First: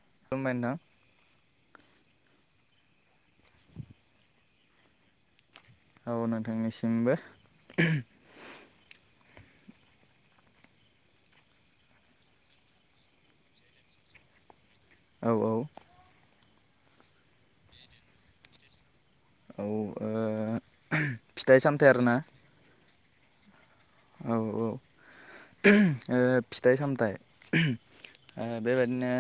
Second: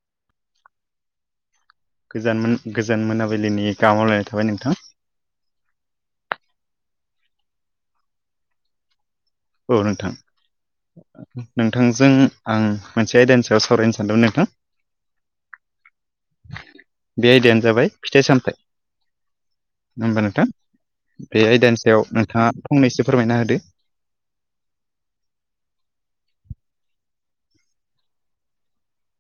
[inaudible] गोजानमोन गोजान मोनाबिलिनि गाहाम हामलायनाय थाबाय नोंथां औ नोंथांनिसिमबो औ नोंथां नोंथांजों आं मोनसे आयदानि सायाव सावरायनो सानदोंमोन नोंथां। औ औ बे आयदायानो जाबाय फिथाइ सामथाइ औ होनबा नोंथां ओ बे फिथाइ आयदानि सामथाइ सायाव आरोना नोंथाङा फंनैसो फोरमायना होदो औ औ ओ फिथाइ सामथाइ बेबायादिनो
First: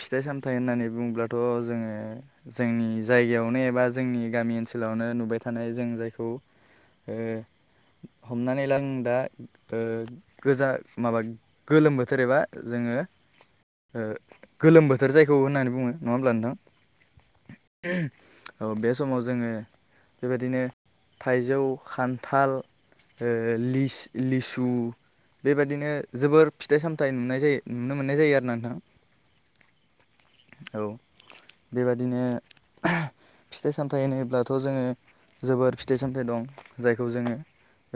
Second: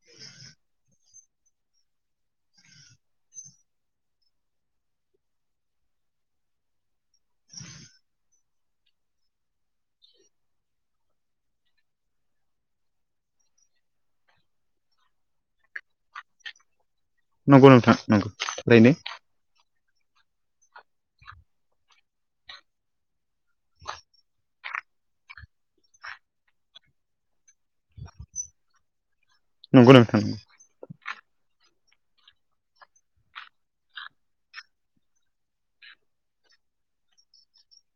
फिथाइ सामथाइ होननानै बुङोब्लाथ' जोङो जोंनि जायगायावनो एबा जोंनि गामि ओनसो लावनो नुबाय थानाय जों जायखौ ओ हमनानै ला जों दा गोजा माबा गोलोम बोथोर एबा जोङो गोलोम बोथोर जायखौ होननानै बुङो नङा होमब्ला नोंथां नंगौ नोंथां नंगौ औ बे ओरैनो समाव जोङो बेबायदिनो थाइजौ खान्थाल लिस लिसु बेबायादिनो जोबोर फिथाइ सामथायाइ नुनाय जायो नुनो मोननाय जायो आरोना नोंथां। नंगौ नोंथां नंगौ। औ बेबादिनो फिथाइ सामथाइ होनोब्लाथ' जोङो जोबोर फिथाइ सामथाइ दं जायखौ जोङो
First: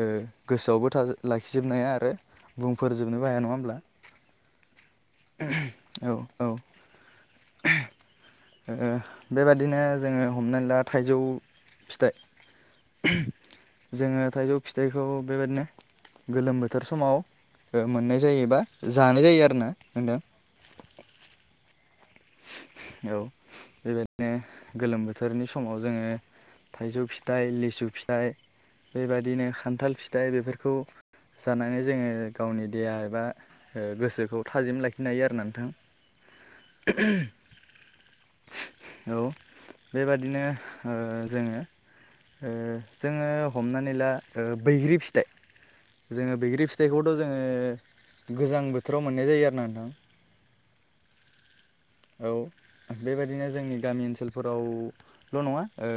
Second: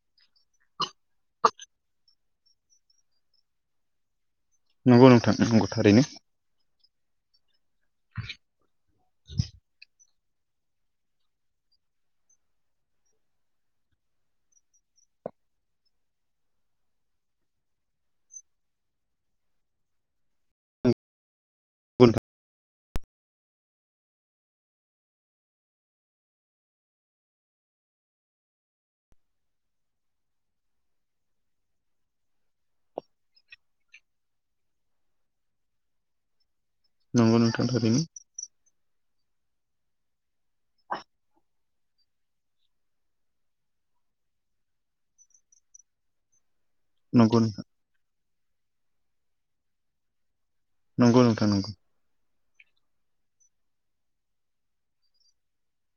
ओ गोसोआवबो लाखिजोबनो हा आरो बुंफोरजोबनोबो हाया नङा होमब्ला। नंगौ नोंथां नंगौ थारैनो। औ ओ बेबादिनो जोङो हमनानै ला थाइजौ फिथाइ जोङो थाइजौ फिथाइखौ बेबायदिनो गोलोम बोथोर समाव मोननाय जायो बा जानाय जायो आरोना होनदों। आ [unintelligible] औ बेबायदिनो गोलोम बोथोरनि समाव जोङो थाइजौ फिथाइ लिसु फिथाइ बेबादिनो खान्थाल फिथाइ बेफोरखौ जानानै जोङो गावनि देहा एबा गोसोखौ थाजिम लाखिनो हायो आरो ना नोंथां। नंगौ नोंथां। दानि औ बेबादिनो जोङो जोङो हमनानै ला बैग्रि फिथाइ जोङो बैग्रि फिथाइ फिथाइखौथ' नंगौ जोङो गोजां बोथोराव मोननाय जायो आरोना नोंथां। नंगौ नोंथां नंगौ। औ बेबायाददिनो जोंनि गामि ओनसोलफोरावल' नङा ओ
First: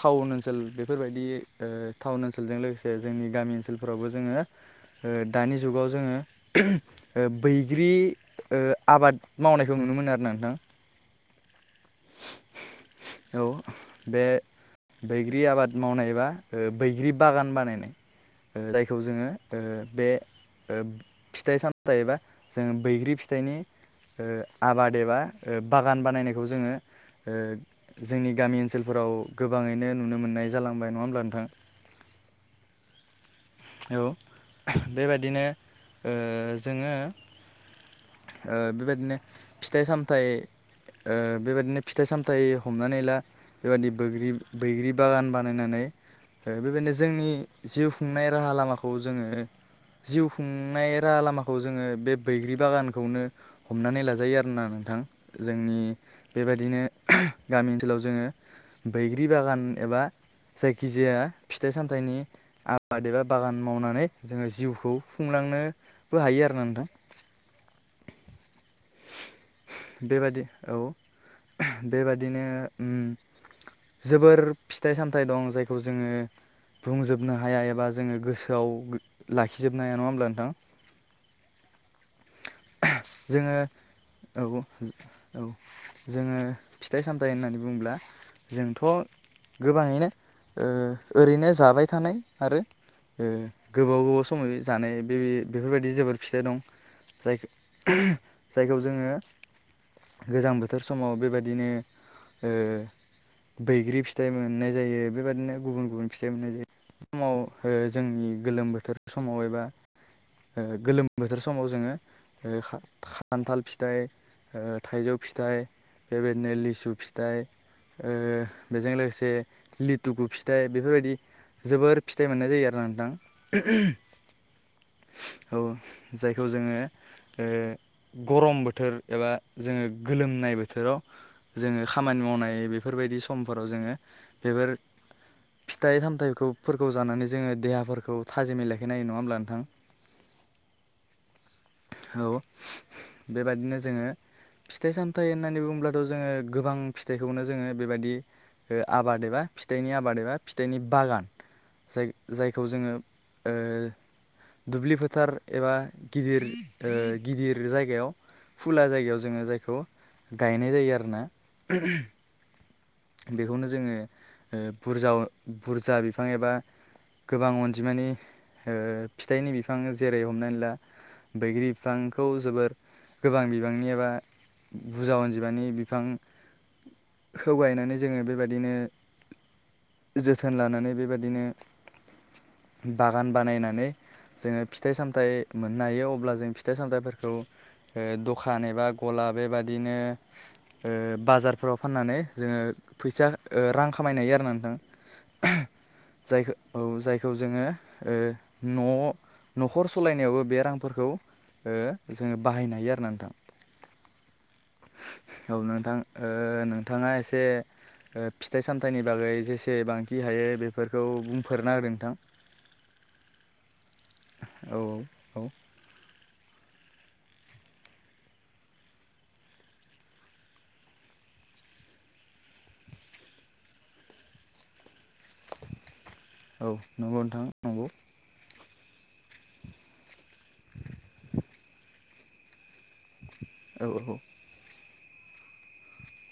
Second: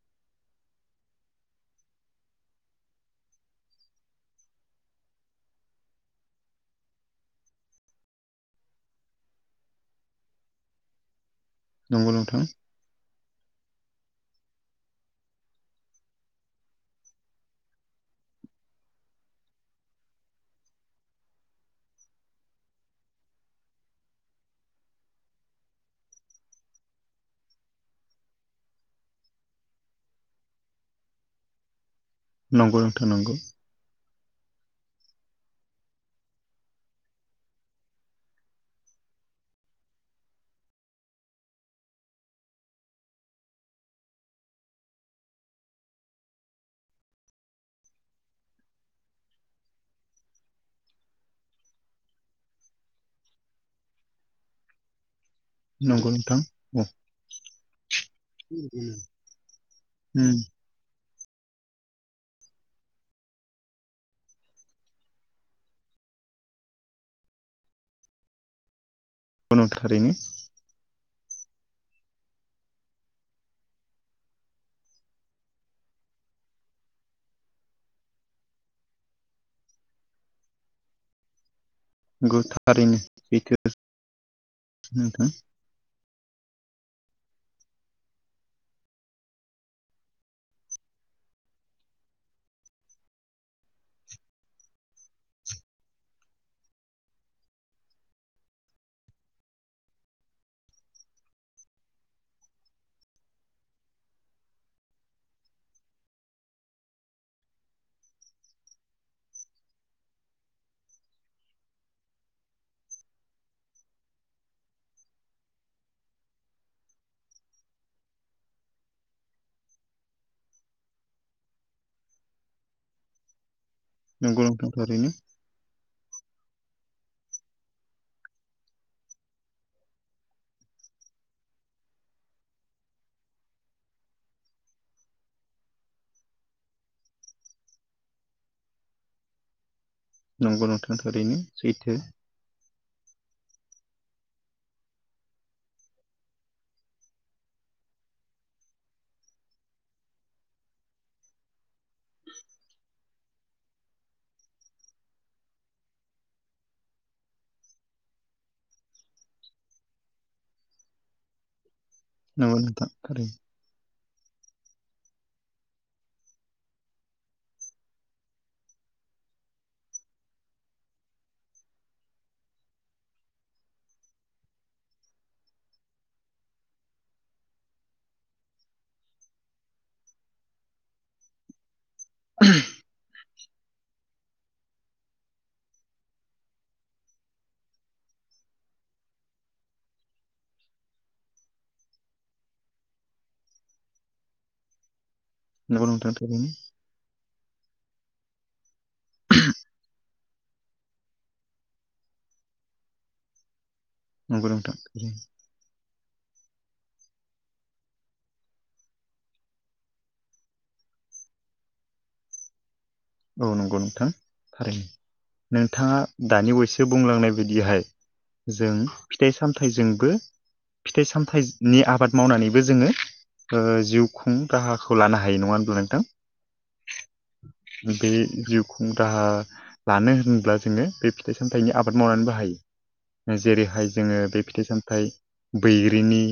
टाउन ओनसोल बेफोरबायदि टाउन ओनसोलजों लोगोसे जोंनि गामि ओनसोलफोरावबो जोङो दानि जुगाव जोङो बैग्रि आबादफददड मावनायखौ नुनो मोनो आरो ना नोंथां। नंगौ नोंथां। औ बे बैग्रि आबाद मावनाय एबा बैग्रि बागान बानायनाय। जायखौ जोङो ओ बे फिथाइ सामथायाइबा जोङो बैग्रि फिथाइनि आबाद एबा बागान बानायनायखौ जोङो जोंनि गामि ओनसोलफोराव गोबाङैनो नुनो मोननाय जालांबाय नङा होमब्ला नोंथां। नंगौ नोंथा नंगौ। औ बेबायदिनो ओ जोङो ओ बेबायदिनो फिथाइ सामथाइ ओ बेबायदिनो फिथाइ सामथाय हमनानै ला बेबायादि बग्रि बैग्रि बागान बानायनानै बेबायदिनो जोंनि जिउ खुंनाय राहा लामाखौ जोङो जिउ खुंनाय राहा लामाखौ जोङो बे बैग्रि बागानखौनो हमनानै लाजायो आरोना नोंथां। जोंनि नंगौ नोंथां बेबायाददिनो औ गामि ओनसोलाव जोङो बैग्रि बागान एबा नंगौ जायखिजाया फिथाइ सामथाइनि आबाद बादेबा बागान मावनानै जोङो जिउखौ खुंलांनोबो हायो आरो ना नोंथां। [inaudible] नोंथां थारैनो बेबादि औ बेबादिनो जोबोर फिथाइ सामथाइ दं जायखौ जोङो बुंजोबनो हाया एबा जोङो गोसोआव लाखिजोबनो हाया नङा होमब्ला नोंथां। [inaudible] नंगौ थारैनो जोङो सैथो औ नोंथां औ जोङो फिथाइ सामथाइ होननानै बुङोब्ला जोंथ' गोबाङैनो ओरैनो जाबाय थानाय आरो गोबाव गोबाव समै जानाय बे बेफोर बायदि जोबोर फिथाइ दं जाय जायखौ जोङो गोजां बोथोर समाव बे बायदिनो बैग्रि फिथाइ मोननाय जायो बेबादिनो गुबुन गुबुन फिथाइ मोननाय जायो। समाव जोंनि गोलोम बोथोर समाव एबा गोलोम बोथोर समाव जोङो ओइ खा खान्थाल फिथाइ थाइजौ फिथाइ बे बायदिनो लिसु फिथाइ ओ बेजों लोगोसे लिथुकु फिथाइ बेफोर बायदि जोबोर फिथाइ मोननाय जायो आरो नोंथां। नंगौ नोंथां थारैनो औ जायखौ जोङो ओ गरम बोथोर एबा जोङो गोलोमनाय बोथोराव जोङो खामानि मावनाय बेफोर बायदि समफोराव जोङो बेफोर फिथाइ सामथाइफोरखौ जानानै जोङो देहाफोरखौ थाजिमै लाायखायनायो नङा होमब्ला नोंथां? नंगौ नोंथां थारैनो सैथो। बे बायदिनो जोङो फिथाइ सामथाइ होननानै बुङोबथ' जोङो गोबां फिथाइखौनो जोङो बे बायदि ओ आबाद एबा फिथाइनि आबाद एबा फिथाइनि बागान। जाय जायखौ जोङो ओ दुब्लि फोथार एबा गिदिर गिदिर जायगायाव फुला जायगायाव जोङो जायखौ गायनाय जायो आरोना। नंगौ नोंथां। थारैनो बेखौनो जोङो ओ बुरजा बुरजा बिफां एबा गोबां अनजिमानि ओ फिथाइनि बिफां जेरै हमनानै ला बैग्रि बिफांखौ जोबोर गोबां बिबांनि एबा बुरजा अनजिमानि बिफां खौ गायनानै जोङो बेबायदिनो जोथोन लानानै बेबायदिनो बागान बानायनानै जोङो फिथाइ सामथाइ मोननो हायो अब्ला जों फिथाइ सामथाइफोरखौ ओ दखान एबा गला बेबादिनो ओ बाजारफोराव फाननानै जोङो फैसा रां खामायनो हायो आरोना नोंथां। नंगौ नोंथां थारैनो जायखौ औ जायखौ जोङो ओ न' न'खर सालायनायावबो बे रांफोरखौ ओ जोङो बाहायनो हायो आरोना नोंथां। नंगौ नोंथां थारैनो औ नोंथां ओ नोंथाङा एसे ओ फिथाइ सामथाइनि बागै जेसेबांखि हायो बेफोरखौ बुंफोरनाहोदो नोंथां। औ नंगौ नोंथां नोंथां औ थारनो औ औ नोंथाङा दानि बयसो बुंलांनाय बायदिहाय जों फिथाइ सामथाइजोंबो फिथाइ सामथाइनि आबाद मावनानैबो जोङो जिउखुं राहा खौ लानो हायो नङा होनब्ला नोंथां औ नंगौ नोंथां नंगौ बे जिउ खुं राहा लानो होनब्ला जोङो बे फिथाइ सामथाइनि आबाद मावनानैबो हायो। औ जेरैहाय जोङो बे फिथाइ सामथायाइ बैग्रिनि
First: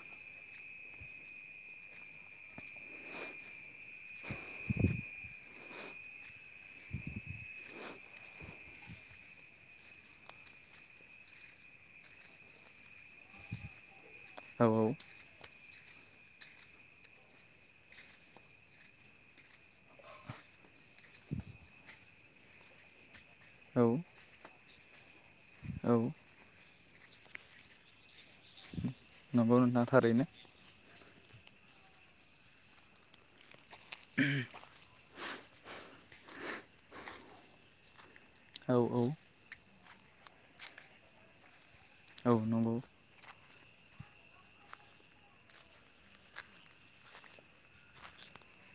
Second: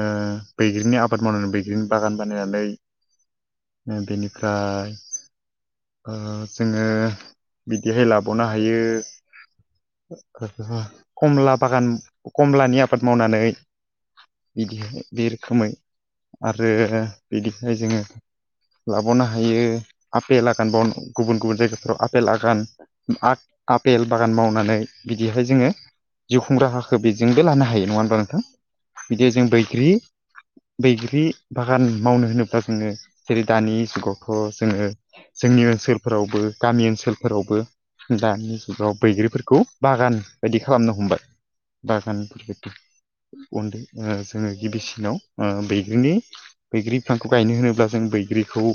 ओ बैग्रिनि आबाद मावनानै बैग्रिनि बागान बानायनानै बेनिफ्राय ओ जोङो बिदिहाय लाबावनो हायो कमला बागान कमलानि आबाद मावनानै औ औ बिदिहाय बे रोखोमै आरो बिनिफ्राय जोङो लाबावनो हायो आपेल आगान बाव गुबुन गुबुन जायगाफोराव आपेल आगान आ औ आपेल बागान मावनानै। बेहाय जोङो औ जिउ खुंग्रा हाखो बेजोंबो लानो हायो नङा होनबा नों थां बिदि जों नंगौ नोंथां बैग्रि थारैनो बै ग्रि बागान मावनो होनोब्ला जोङो जेरै दानि जुगावथ' जोङो जोंनि ओनसोलफोरावबो गामि ओनसोलफोरावबो दानि औ जुगाव औ बैग्रिफोरखौ बागान बायदि खालामनो हमबाय औ बागानफोरबायदि। नंगौ उन्दै ओ जोङो गिबिसिनाव ओ बैग्रिनि बैग्रि बिफांखौ गायनो होनोब्ला जों बै ग्रिखौ ओ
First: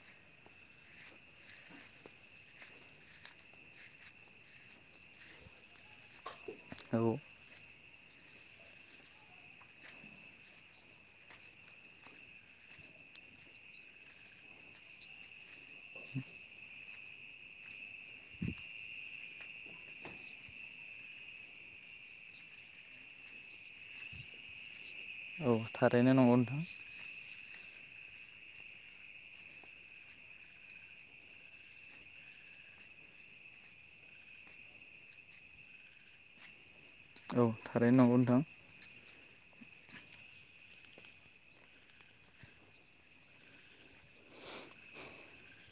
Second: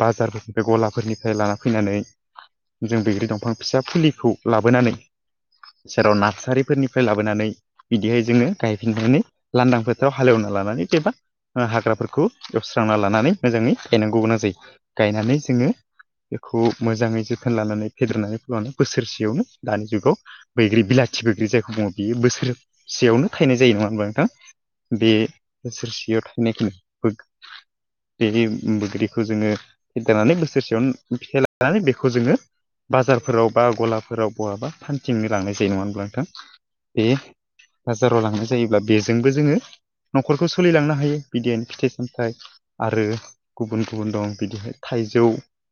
बाजारफोरनिफ्राय गलाफोरनिफ्राय लाना फैनानै- जों बैग्रि दंफां फिसा फुलिखौ लाबोनानै! जेराव औ नातसारिफोरनिफ्राय लाबोनानै! बिदिहाय जोङो गायफिननानै लानदां फोथाराव हालेवना लानानै एबा- ओ हाग्राफोरखौ एवस्रांना लानानै मोजाङै गायनांगौ गोनां जायो। गायनानै जोङो बेखौ मोजाङै जोथोन लानानै फेदेरनानैखौ लानो बोसोरसेयावनो दानि जुगाव बैग्रि बिलाथि बैग्रि जायखौ दङ, बियो बोसोरसेयावनो थायनाय जायो नङा होनबा नोंथां? बे औ थारैनो बोसोरसेयाव नंगौ नोंथां थायनायखौनो बेदि बोग्रिखौ जोङो फेदेरनानै बोसोरसेयावनो फिथाइ लानानै बेखौ जोङो बाजारफोराव बा गलाफोराव बहाबा फान्थिंनो लांनाय जायो नङा होनब्ला नोंथां? बे औ थारैनो नंगौ बाजाराव नोंथां लांनाय जायोब्ला बेजोंबो जोङो! न'खरखौ सोलिलांनो हायो बिदिन फिथाइ-सामथायाइ आरो गुबुन-गुबुन दं बिदिहाय। थाइजौ,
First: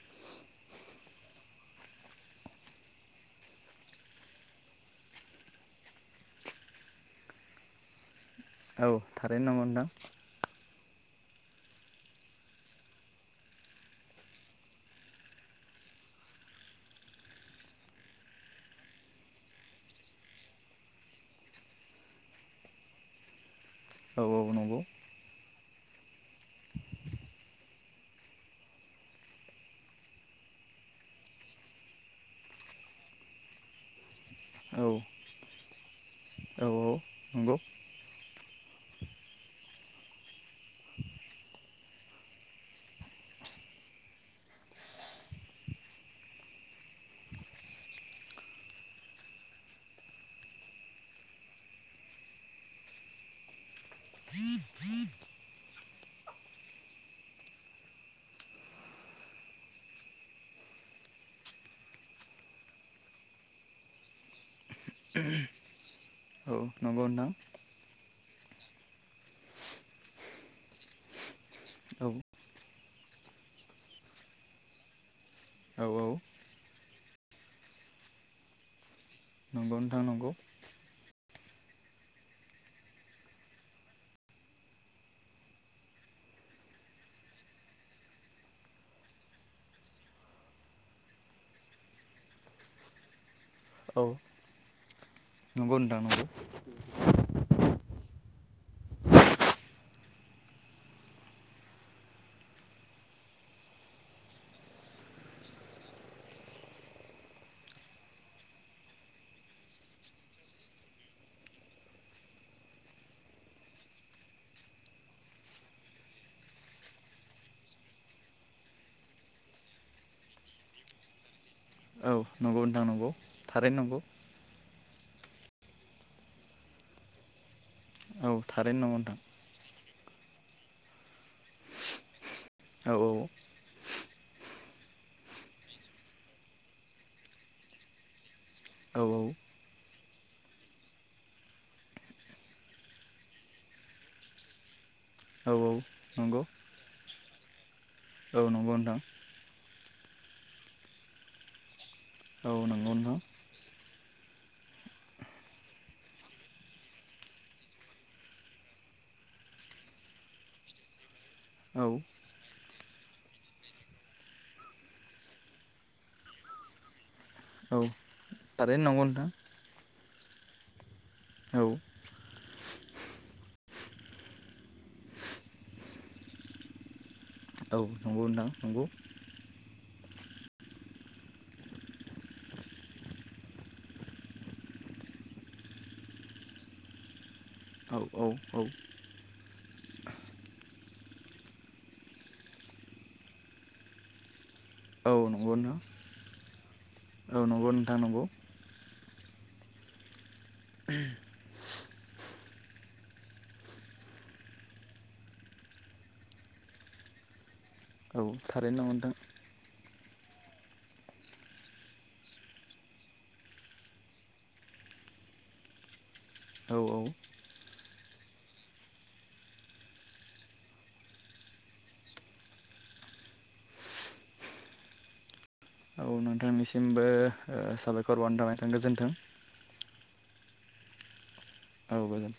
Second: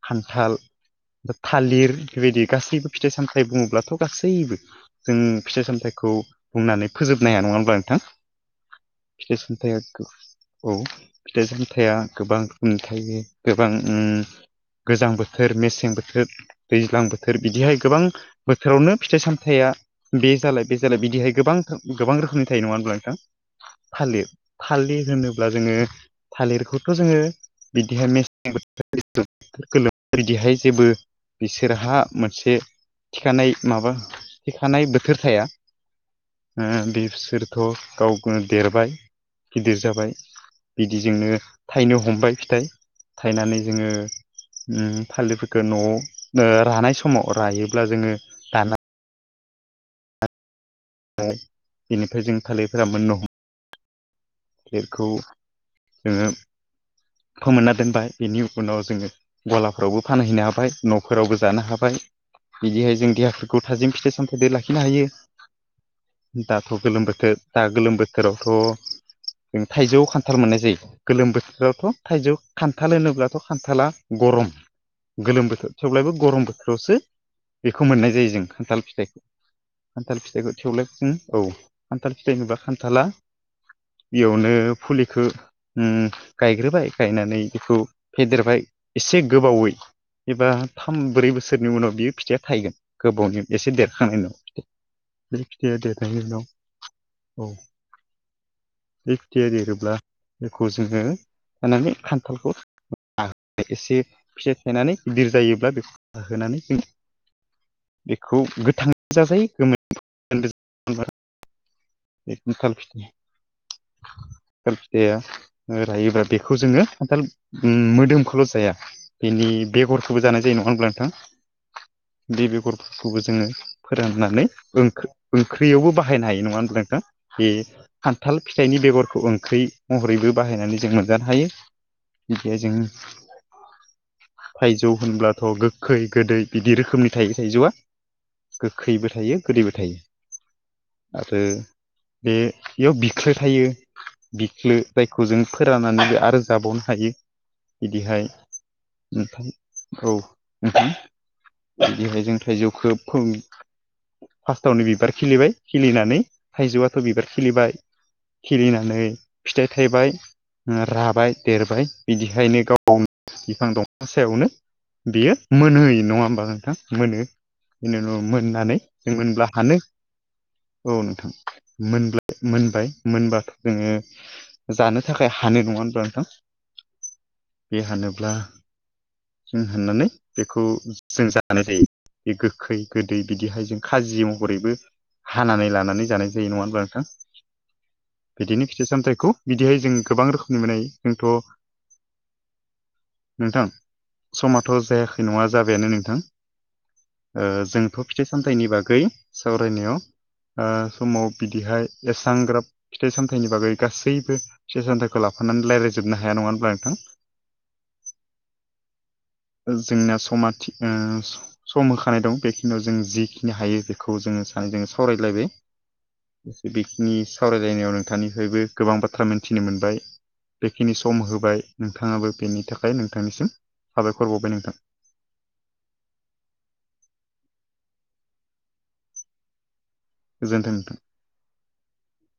खान्थाल। था-थालिर बेबायदि गासैबो फिथाइ-सामथायाइ बुङोब्लाथ' गासैबो जों फिथाइ-सामथायखौ खौ बुंनानै फोजोबनो हाया नङा होनब्ला नोंथां? औ थारैनो नंगौ फिथाइ-सामथाइ आ नोंथां गो औ फिथाइ-सामथाया गोबां रोखोमनि थायो गोबां उम गोजां बोथोर मेसें बोथोर दैज्लां बोथोर बिदिहाय गोबां बोथोरावनो फिथाइ-सामथाइ। बेया बे जालाय बे जालाय बिदिहाय गोबां खोम गोबां रोखोमनि थायो नङा होनब्ला नोंथां? औ थालिर औ नंगौ थालिर होनोब्ला जोङो थालिरखौथ' जोङो बिदिहाय मे गोम बोथो जिथु गोलोम बिदिहाय जेबो बिसोरहा मोनसे। थिखानाय माबा औ थिखानाय बोथोर थाया। औ ओ बिसोरथ' नंगौ गावबो देरबाय गिदिर जाबाय। बिदिजोंनो थाइनो हमबाय फिथाइ थायनानै जोङो उम फाललिफोरखौ न'आव ओ रानाय समाव रायोब्ला जोङो दाना। फाइ बेनिफ्राय जों थालिरफोरा मोननो हम फिरखौ जोङो फोमोनना दोनबाय बेनि उनाव जोङो गलाफोरावबो फानहैनो हाबाय न'फोरावबो जानो हाबाय। बिदिहाय जों देहाफोरखौ थाजिम फिथाइ-सामथाइदो लाखि खिनो हायो औ दाथ' नंगौ गोलोम नोंथां बोथोर दा गोलोम बोथोरावथ'! जों थाइजौ खान्थाल मोननाय जायो गोलोम बोथोरावथ' औ थाइजौ खान्थाल होनोब्ला! थ' खान्थाला गरम, गोलोम बोथोर औ थेवब्लबो गरम बोथोरावसो बेखौ मोननाय जायो जों खान्थाल फिथाइखौ, नंगौ नोंथां खान्थाल नंगौ फिथाइखौ थेवलाय जों औ खान्थाल फिथाइ नुबा खान्थाला, बेयावनो फुलिखो उम गायग्रोबाय गायनानै बेखौ फेदेरबायस, एसे गोबावै एबा थाम ब्रै बोसोरनि उनाव बियो फिथाइया थागोन, गोबावनि एसे औ देरखानायनि उनाव। बे फिथाया नंगौ नोंथां देरनायनि नंगौ उनाव औ। बे फिथाया देरोब्ला बेखौ जोङो खानानै खान्थालखौ- आ एसे फिथाइ थायनानै गिदिर जायोब्ला बेखौ खाहोनानै जों बेखौ गोथाङै जाजायो गोमोन बो खोन्दो आंहा बे खान्थाल फिथाइ खाल फिथाया रायोब्लाा बेखौ जोङो खान्थाल मोदोमखौल' जाया बेनि बेगरखौबो जानाय जायो नङा होमब्ला नोंथां औ बे नंगौ नोंथां नंगौ बेगरफोरखौबो जोङो थारैनो नंगौ फोराननानै ओंखो ओंख्रियावबो बाहायनो हायो नङा होनब्ला नोंथां बे औ खान्थाल फिथाइनि थारैनो नंगौ नोंथां बेगरखौ ओंख्रि महरैबो बाहायनानै जों मोनजानो हायो बिदि जों औ थाइजौ होनब्लाथ' गोखै गोदै बिदि रोखोमनि थायो थाइजौआ औ गोखैबो थायो गोदैबो थायो आरो बे बेयाव बिख्लो थायो बिख्लो जायखौ जों औ औ फोराननानैबो आरो नंगौ जाबावनो हायो बिदिहाय औ नंगौ नोंथां औ नोथां बिदिहाय जों औ थाइजौखो नंगौ नोंथां फोम फास्स्टावनो बिबार खिलिबाय खिलिनानै थाइजौआथ बिबार खिलिबाय खिलिनानै फिथाइ थायबाय राबाय देरबाय औ बिदिहायनो गाव गावनो बिफां दंफां सायावनो बेयो मोनहोयो नङा होमबा नोंथां औ मोनो मोननानै थारैनो नंगौ जों नोंथां मोनब्ला हानो औ नोंथां औ मोन मोनबाय मोनबाथ जोङो जानो थाखाय हानाय नङा होनब्ला नोंथां? औ बे नंगौ हानोब्ला नोंथां नंगौ जों हाननानै बेखौ जों जानाय जायो बे गोखै गोदै बिदिहाय जों खाजि महरैबो हानानै लानानै जानाय जायो नङा होनबा नोंथां? औ औ बिदिनो औ फिथाइ सामथायाइखौ बिदिहाय जों गोबां रोखोमनि मोनाय जोंथ नोंथां समथ औ जायाखै नङा नंगौ जाबायानो नोंथां औ ओ नंगौ जोंथ नोंथां नंगौ फिथाइ सामथाइनि बागै सावरायनायाव ओ समाव बिदिहाय एसांग्राब फिथाइ सामथाइनि बागै गासैबो फिथाइ सामथाइखौ लाफानानै रायज्लायजोब जोबनो हाया नङा होनब्ला नोंथां? औ थारैनो नंगौ नोंथां जोंना समा समा थिखा सम‌ होखानाय दं बेखिनियाव जों जिखिनि हायो बेखौ जोङो सानै जों सावरायलायबाय औ औ बेखिनि सावरायलायनायाव नोंथांनिफ्रायबो गोबां बाथ्रा मिथिनो मोनबाय बेखिनि सम होबाय औ नोंथांनिसिमबो ओ साबायखर बावनो थाखबाय नोंथां गोजोन्थों गोजोन्थों नोंथां औ गोजोन्थों